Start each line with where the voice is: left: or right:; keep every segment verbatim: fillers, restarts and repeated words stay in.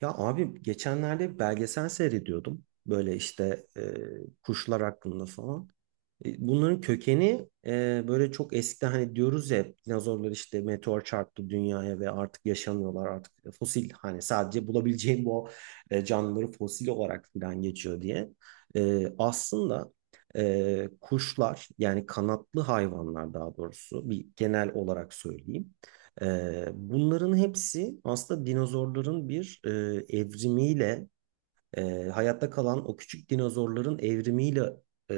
right: Ya abi geçenlerde bir belgesel seyrediyordum. Böyle işte e, kuşlar hakkında falan. E, Bunların kökeni e, böyle çok eskiden hani diyoruz ya hep dinozorlar işte meteor çarptı dünyaya ve artık yaşamıyorlar artık fosil hani sadece bulabileceğim bu e, canlıları fosil olarak falan geçiyor diye. E, aslında e, kuşlar yani kanatlı hayvanlar daha doğrusu bir genel olarak söyleyeyim. E, bunların hepsi aslında dinozorların bir e, evrimiyle e, hayatta kalan o küçük dinozorların evrimiyle e,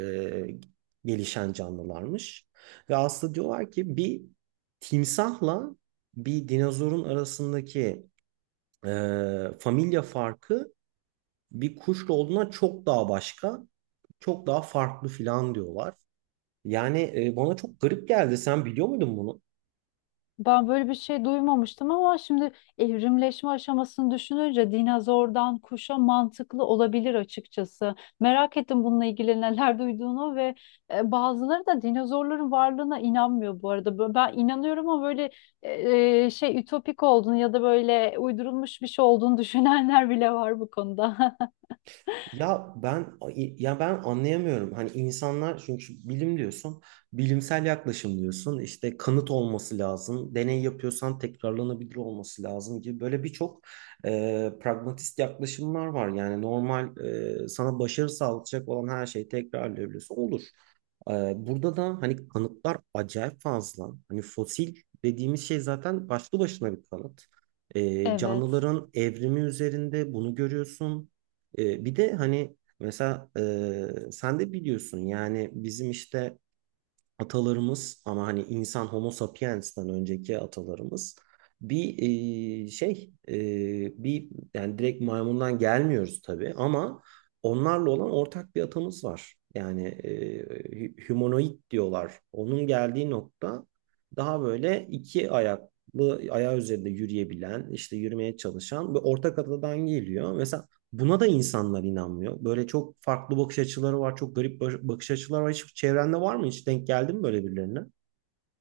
right: gelişen canlılarmış. Ve aslında diyorlar ki bir timsahla bir dinozorun arasındaki e, familya farkı bir kuşla olduğuna çok daha başka, çok daha farklı filan diyorlar. Yani e, bana çok garip geldi. Sen biliyor muydun bunu?
left: Ben böyle bir şey duymamıştım ama şimdi evrimleşme aşamasını düşününce dinozordan kuşa mantıklı olabilir açıkçası. Merak ettim bununla ilgili neler duyduğunu ve e, bazıları da dinozorların varlığına inanmıyor bu arada. Bö- Ben inanıyorum ama böyle e, e, şey ütopik olduğunu ya da böyle uydurulmuş bir şey olduğunu düşünenler bile var bu konuda.
right: Ya ben ya ben anlayamıyorum. Hani insanlar çünkü bilim diyorsun, bilimsel yaklaşım diyorsun. İşte kanıt olması lazım. Deney yapıyorsan tekrarlanabilir olması lazım gibi böyle birçok e, pragmatist yaklaşımlar var. Yani normal e, sana başarı sağlayacak olan her şeyi tekrarlayabiliyorsun. Olur. E, burada da hani kanıtlar acayip fazla. Hani fosil dediğimiz şey zaten başlı başına bir kanıt. E,
left: Evet.
right: canlıların evrimi üzerinde bunu görüyorsun. E, bir de hani mesela e, sen de biliyorsun yani bizim işte atalarımız ama hani insan Homo sapiens'ten önceki atalarımız bir e, şey e, bir yani direkt maymundan gelmiyoruz tabii ama onlarla olan ortak bir atamız var. Yani e, hü- humanoid diyorlar. Onun geldiği nokta daha böyle iki ayaklı ayağı üzerinde yürüyebilen, işte yürümeye çalışan bir ortak atadan geliyor. Mesela buna da insanlar inanmıyor. Böyle çok farklı bakış açıları var, çok garip bakış açıları var. Hiç çevrende var mı? Hiç denk geldin mi böyle birilerine?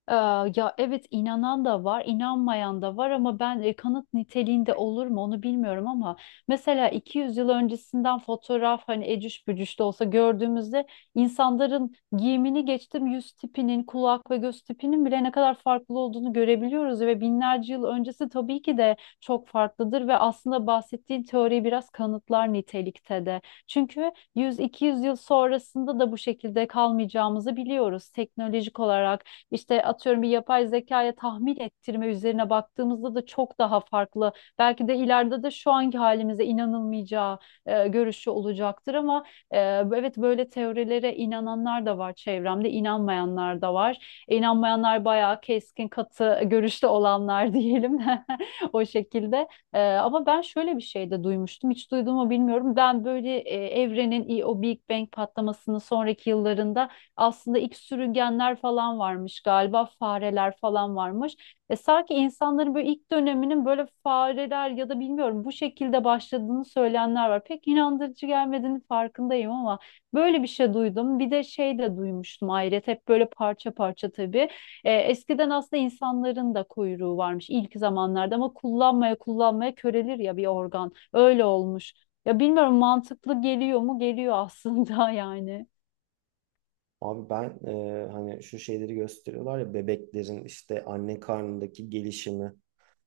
left: Ee, Ya evet, inanan da var, inanmayan da var ama ben e, kanıt niteliğinde olur mu onu bilmiyorum ama mesela iki yüz yıl öncesinden fotoğraf hani ecüş bücüş de olsa gördüğümüzde insanların giyimini geçtim, yüz tipinin, kulak ve göz tipinin bile ne kadar farklı olduğunu görebiliyoruz ve binlerce yıl öncesi tabii ki de çok farklıdır ve aslında bahsettiğin teori biraz kanıtlar nitelikte de. Çünkü yüz iki yüz yıl sonrasında da bu şekilde kalmayacağımızı biliyoruz teknolojik olarak. İşte atıyorum, bir yapay zekaya tahmin ettirme üzerine baktığımızda da çok daha farklı. Belki de ileride de şu anki halimize inanılmayacağı e, görüşü olacaktır ama e, evet, böyle teorilere inananlar da var çevremde, inanmayanlar da var. İnanmayanlar bayağı keskin, katı görüşte olanlar diyelim de o şekilde. Ee, ama ben şöyle bir şey de duymuştum. Hiç duydum mu bilmiyorum. Ben böyle e, evrenin i- o Big Bang patlamasının sonraki yıllarında aslında ilk sürüngenler falan varmış galiba, fareler falan varmış. E sanki insanların böyle ilk döneminin böyle fareler ya da bilmiyorum bu şekilde başladığını söyleyenler var. Pek inandırıcı gelmediğini farkındayım ama böyle bir şey duydum. Bir de şey de duymuştum ayrıca, hep böyle parça parça tabii. E, eskiden aslında insanların da kuyruğu varmış ilk zamanlarda ama kullanmaya kullanmaya körelir ya bir organ. Öyle olmuş. Ya bilmiyorum, mantıklı geliyor mu? Geliyor aslında yani.
right: Abi ben e, hani şu şeyleri gösteriyorlar ya bebeklerin işte anne karnındaki gelişimi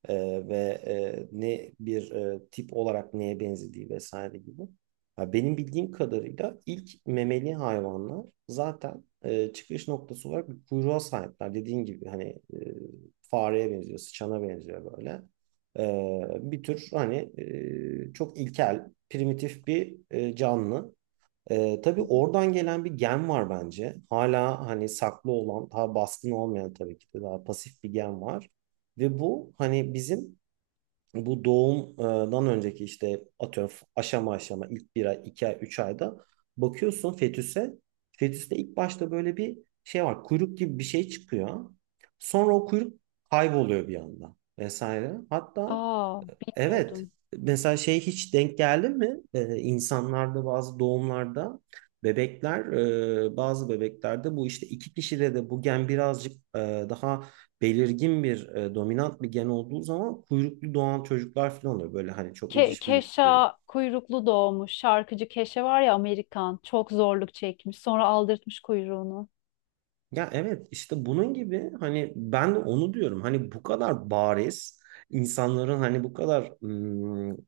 right: E, ve e, ne bir e, tip olarak neye benzediği vesaire gibi. Ha, benim bildiğim kadarıyla ilk memeli hayvanlar zaten e, çıkış noktası olarak bir kuyruğa sahipler. Dediğin gibi hani e, fareye benziyor, sıçana benziyor böyle. E, bir tür hani e, çok ilkel, primitif bir e, canlı. Ee, tabii oradan gelen bir gen var bence. Hala hani saklı olan, daha baskın olmayan tabii ki de daha pasif bir gen var. Ve bu hani bizim bu doğumdan önceki işte atıyorum aşama aşama ilk bir ay, iki ay, üç ayda bakıyorsun fetüse. Fetüste ilk başta böyle bir şey var. Kuyruk gibi bir şey çıkıyor. Sonra o kuyruk kayboluyor bir anda vesaire. Hatta
left: Aa,
right: evet.
left: bilmiyordum.
right: Mesela şey hiç denk geldi mi? Ee, insanlarda bazı doğumlarda bebekler, e, bazı bebeklerde bu işte iki kişide de bu gen birazcık e, daha belirgin bir e, dominant bir gen olduğu zaman kuyruklu doğan çocuklar falan oluyor. Böyle hani çok
left: Ke
right: eciş büyük.
left: Keşa kuyruklu doğmuş. Şarkıcı Keşe var ya, Amerikan. Çok zorluk çekmiş. Sonra aldırtmış kuyruğunu.
right: Ya evet işte bunun gibi hani ben de onu diyorum. Hani bu kadar bariz insanların hani bu kadar ım,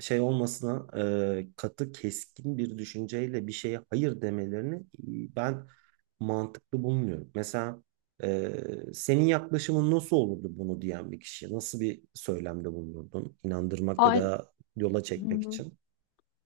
right: şey olmasına e, katı keskin bir düşünceyle bir şeye hayır demelerini e, ben mantıklı bulmuyorum. Mesela e, senin yaklaşımın nasıl olurdu bunu diyen bir kişi? Nasıl bir söylemde bulunurdun? İnandırmak ya
left: Ay,
right: da yola
left: Hı
right: çekmek
left: hı.
right: için?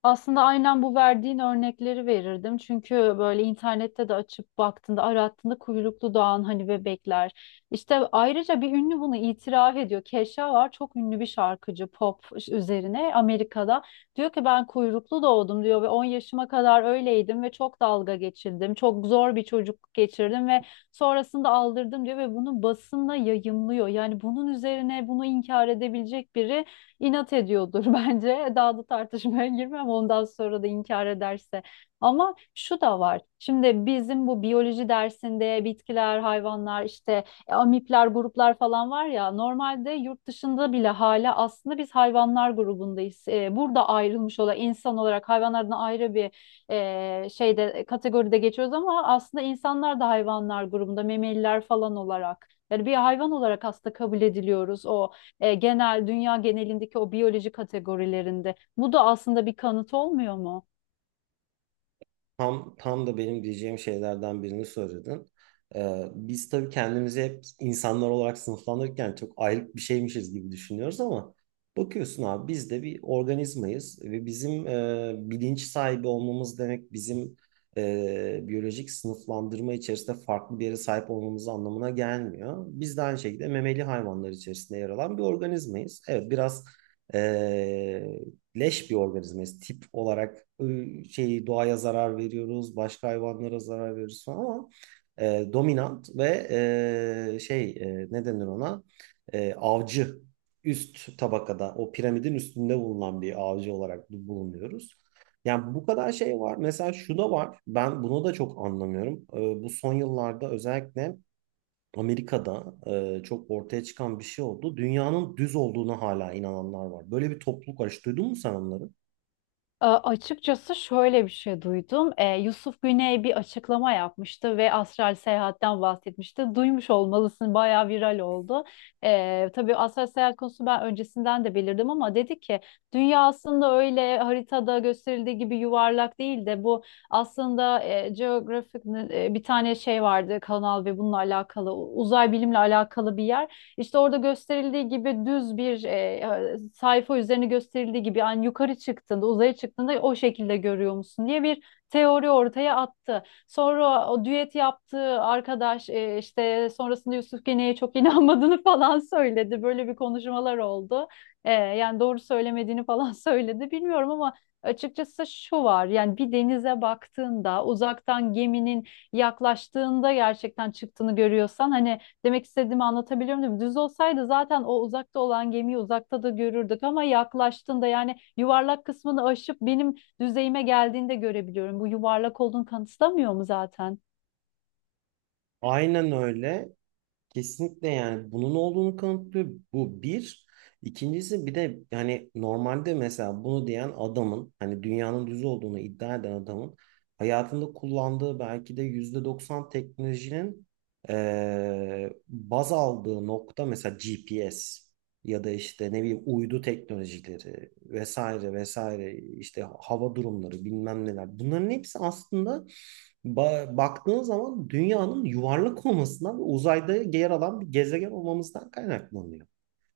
left: Aslında aynen bu verdiğin örnekleri verirdim. Çünkü böyle internette de açıp baktığında, arattığında kuyruklu doğan hani bebekler. İşte ayrıca bir ünlü bunu itiraf ediyor. Kesha var, çok ünlü bir şarkıcı pop üzerine Amerika'da. Diyor ki ben kuyruklu doğdum diyor ve on yaşıma kadar öyleydim ve çok dalga geçildim. Çok zor bir çocukluk geçirdim ve sonrasında aldırdım diyor ve bunu basında yayımlıyor. Yani bunun üzerine bunu inkar edebilecek biri inat ediyordur bence. Daha da tartışmaya girmem ondan sonra da inkar ederse. Ama şu da var. Şimdi bizim bu biyoloji dersinde bitkiler, hayvanlar, işte e, amipler, gruplar falan var ya, normalde yurt dışında bile hala aslında biz hayvanlar grubundayız. E, burada ayrılmış olan insan olarak hayvanlardan ayrı bir e, şeyde, kategoride geçiyoruz ama aslında insanlar da hayvanlar grubunda, memeliler falan olarak. Yani bir hayvan olarak aslında kabul ediliyoruz o e, genel dünya genelindeki o biyoloji kategorilerinde. Bu da aslında bir kanıt olmuyor mu?
right: Tam, tam da benim diyeceğim şeylerden birini söyledin. Ee, biz tabii kendimizi hep insanlar olarak sınıflandırırken çok ayrık bir şeymişiz gibi düşünüyoruz ama bakıyorsun abi biz de bir organizmayız ve bizim e, bilinç sahibi olmamız demek bizim e, biyolojik sınıflandırma içerisinde farklı bir yere sahip olmamız anlamına gelmiyor. Biz de aynı şekilde memeli hayvanlar içerisinde yer alan bir organizmayız. Evet, biraz e, leş bir organizmayız. Tip olarak e, şey doğaya zarar veriyoruz, başka hayvanlara zarar veriyoruz falan ama e, dominant ve e, şey e, ne denir ona? E, avcı üst tabakada o piramidin üstünde bulunan bir avcı olarak bulunuyoruz. Yani bu kadar şey var. Mesela şu da var. Ben bunu da çok anlamıyorum. E, bu son yıllarda özellikle Amerika'da e, çok ortaya çıkan bir şey oldu. Dünyanın düz olduğuna hala inananlar var. Böyle bir topluluk var. Hiç duydun mu sen onları?
left: E, açıkçası şöyle bir şey duydum. E, Yusuf Güney bir açıklama yapmıştı ve astral seyahatten bahsetmişti. Duymuş olmalısın, bayağı viral oldu. E, tabii astral seyahat konusu ben öncesinden de belirdim ama dedi ki dünya aslında öyle haritada gösterildiği gibi yuvarlak değil de bu aslında e, Geographic e, bir tane şey vardı kanal ve bununla alakalı, uzay bilimle alakalı bir yer. İşte orada gösterildiği gibi düz bir e, sayfa üzerine gösterildiği gibi, yani yukarı çıktığında, uzaya çıktığında o şekilde görüyor musun diye bir teori ortaya attı. Sonra o düet yaptığı arkadaş e, işte sonrasında Yusuf Gene'ye çok inanmadığını falan söyledi. Böyle bir konuşmalar oldu. E, yani doğru söylemediğini falan söyledi. Bilmiyorum ama açıkçası şu var. Yani bir denize baktığında uzaktan geminin yaklaştığında gerçekten çıktığını görüyorsan hani. Demek istediğimi anlatabiliyor muyum? Düz olsaydı zaten o uzakta olan gemiyi uzakta da görürdük ama yaklaştığında, yani yuvarlak kısmını aşıp benim düzeyime geldiğinde görebiliyorum. Bu yuvarlak olduğunu kanıtlamıyor mu zaten?
right: Aynen öyle. Kesinlikle yani bunun olduğunu kanıtlıyor. Bu bir. İkincisi bir de yani normalde mesela bunu diyen adamın hani dünyanın düz olduğunu iddia eden adamın hayatında kullandığı belki de yüzde doksan teknolojinin eee, baz aldığı nokta mesela G P S ya da işte ne bileyim uydu teknolojileri vesaire vesaire işte hava durumları bilmem neler. Bunların hepsi aslında Ba- baktığın zaman dünyanın yuvarlak olmasından ve uzayda yer alan bir gezegen olmamızdan kaynaklanıyor.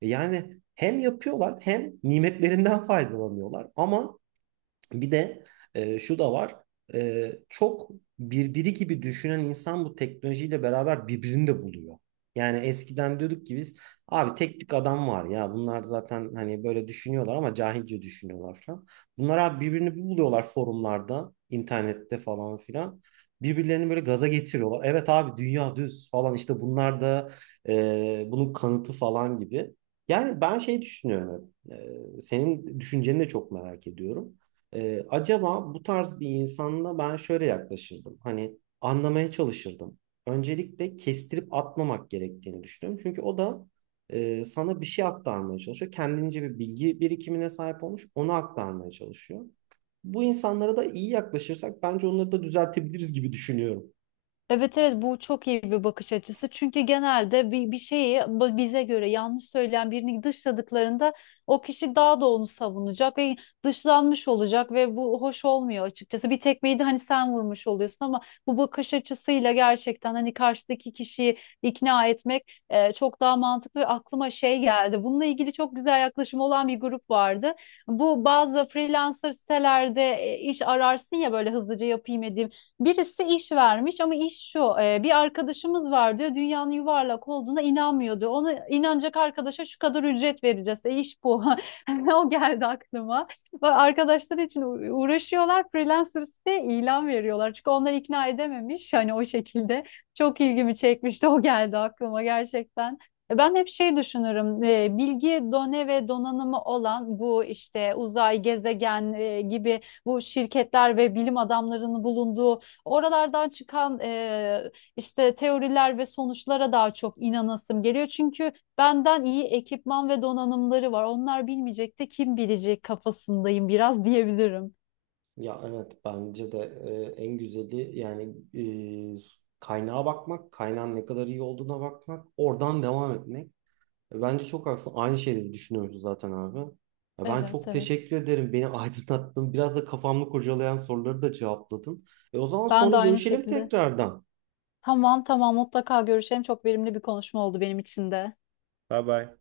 right: E, Yani hem yapıyorlar hem nimetlerinden faydalanıyorlar ama bir de e, şu da var. E, çok birbiri gibi düşünen insan bu teknolojiyle beraber birbirini de buluyor. Yani eskiden diyorduk ki biz abi tek tük adam var ya bunlar zaten hani böyle düşünüyorlar ama cahilce düşünüyorlar falan. Bunlar abi birbirini buluyorlar forumlarda, internette falan filan. Birbirlerini böyle gaza getiriyorlar. Evet abi dünya düz falan işte bunlar da e, bunun kanıtı falan gibi. Yani ben şey düşünüyorum. E, senin düşünceni de çok merak ediyorum. Ee, acaba bu tarz bir insanla ben şöyle yaklaşırdım. Hani anlamaya çalışırdım. Öncelikle kestirip atmamak gerektiğini düşünüyorum. Çünkü o da e, sana bir şey aktarmaya çalışıyor. Kendince bir bilgi birikimine sahip olmuş. Onu aktarmaya çalışıyor. Bu insanlara da iyi yaklaşırsak bence onları da düzeltebiliriz gibi düşünüyorum.
left: Evet, evet, bu çok iyi bir bakış açısı. Çünkü genelde bir, bir şeyi ba- bize göre yanlış söyleyen birini dışladıklarında o kişi daha da onu savunacak ve dışlanmış olacak ve bu hoş olmuyor açıkçası. Bir tekmeyi de hani sen vurmuş oluyorsun ama bu bakış açısıyla gerçekten hani karşıdaki kişiyi ikna etmek e, çok daha mantıklı ve aklıma şey geldi. Bununla ilgili çok güzel yaklaşım olan bir grup vardı. Bu bazı freelancer sitelerde e, iş ararsın ya, böyle hızlıca yapayım edeyim. Birisi iş vermiş ama iş şu: e, bir arkadaşımız var diyor, dünyanın yuvarlak olduğuna inanmıyor diyor. Ona inanacak arkadaşa şu kadar ücret vereceğiz. E, iş bu. O geldi aklıma. Bak, arkadaşlar için u- uğraşıyorlar. Freelancers'te ilan veriyorlar. Çünkü onları ikna edememiş. Hani o şekilde çok ilgimi çekmişti. O geldi aklıma gerçekten. E, Ben hep şey düşünürüm, e, bilgi done ve donanımı olan bu işte uzay, gezegen e, gibi bu şirketler ve bilim adamlarının bulunduğu oralardan çıkan e, işte teoriler ve sonuçlara daha çok inanasım geliyor. Çünkü benden iyi ekipman ve donanımları var. Onlar bilmeyecek de kim bilecek kafasındayım biraz diyebilirim.
right: Ya evet, bence de e, en güzeli yani e, kaynağa bakmak, kaynağın ne kadar iyi olduğuna bakmak, oradan devam etmek. E, Bence çok haklısın. Aynı şeyleri düşünüyoruz zaten abi. Ya ben
left: Evet,
right: çok
left: evet.
right: teşekkür ederim. Beni aydınlattın. Biraz da kafamı kurcalayan soruları da cevapladın. E, o zaman
left: Ben de
right: sonra
left: aynı
right: görüşelim
left: şekilde.
right: tekrardan.
left: Tamam, tamam, mutlaka görüşelim. Çok verimli bir konuşma oldu benim için de.
right: Bye bye.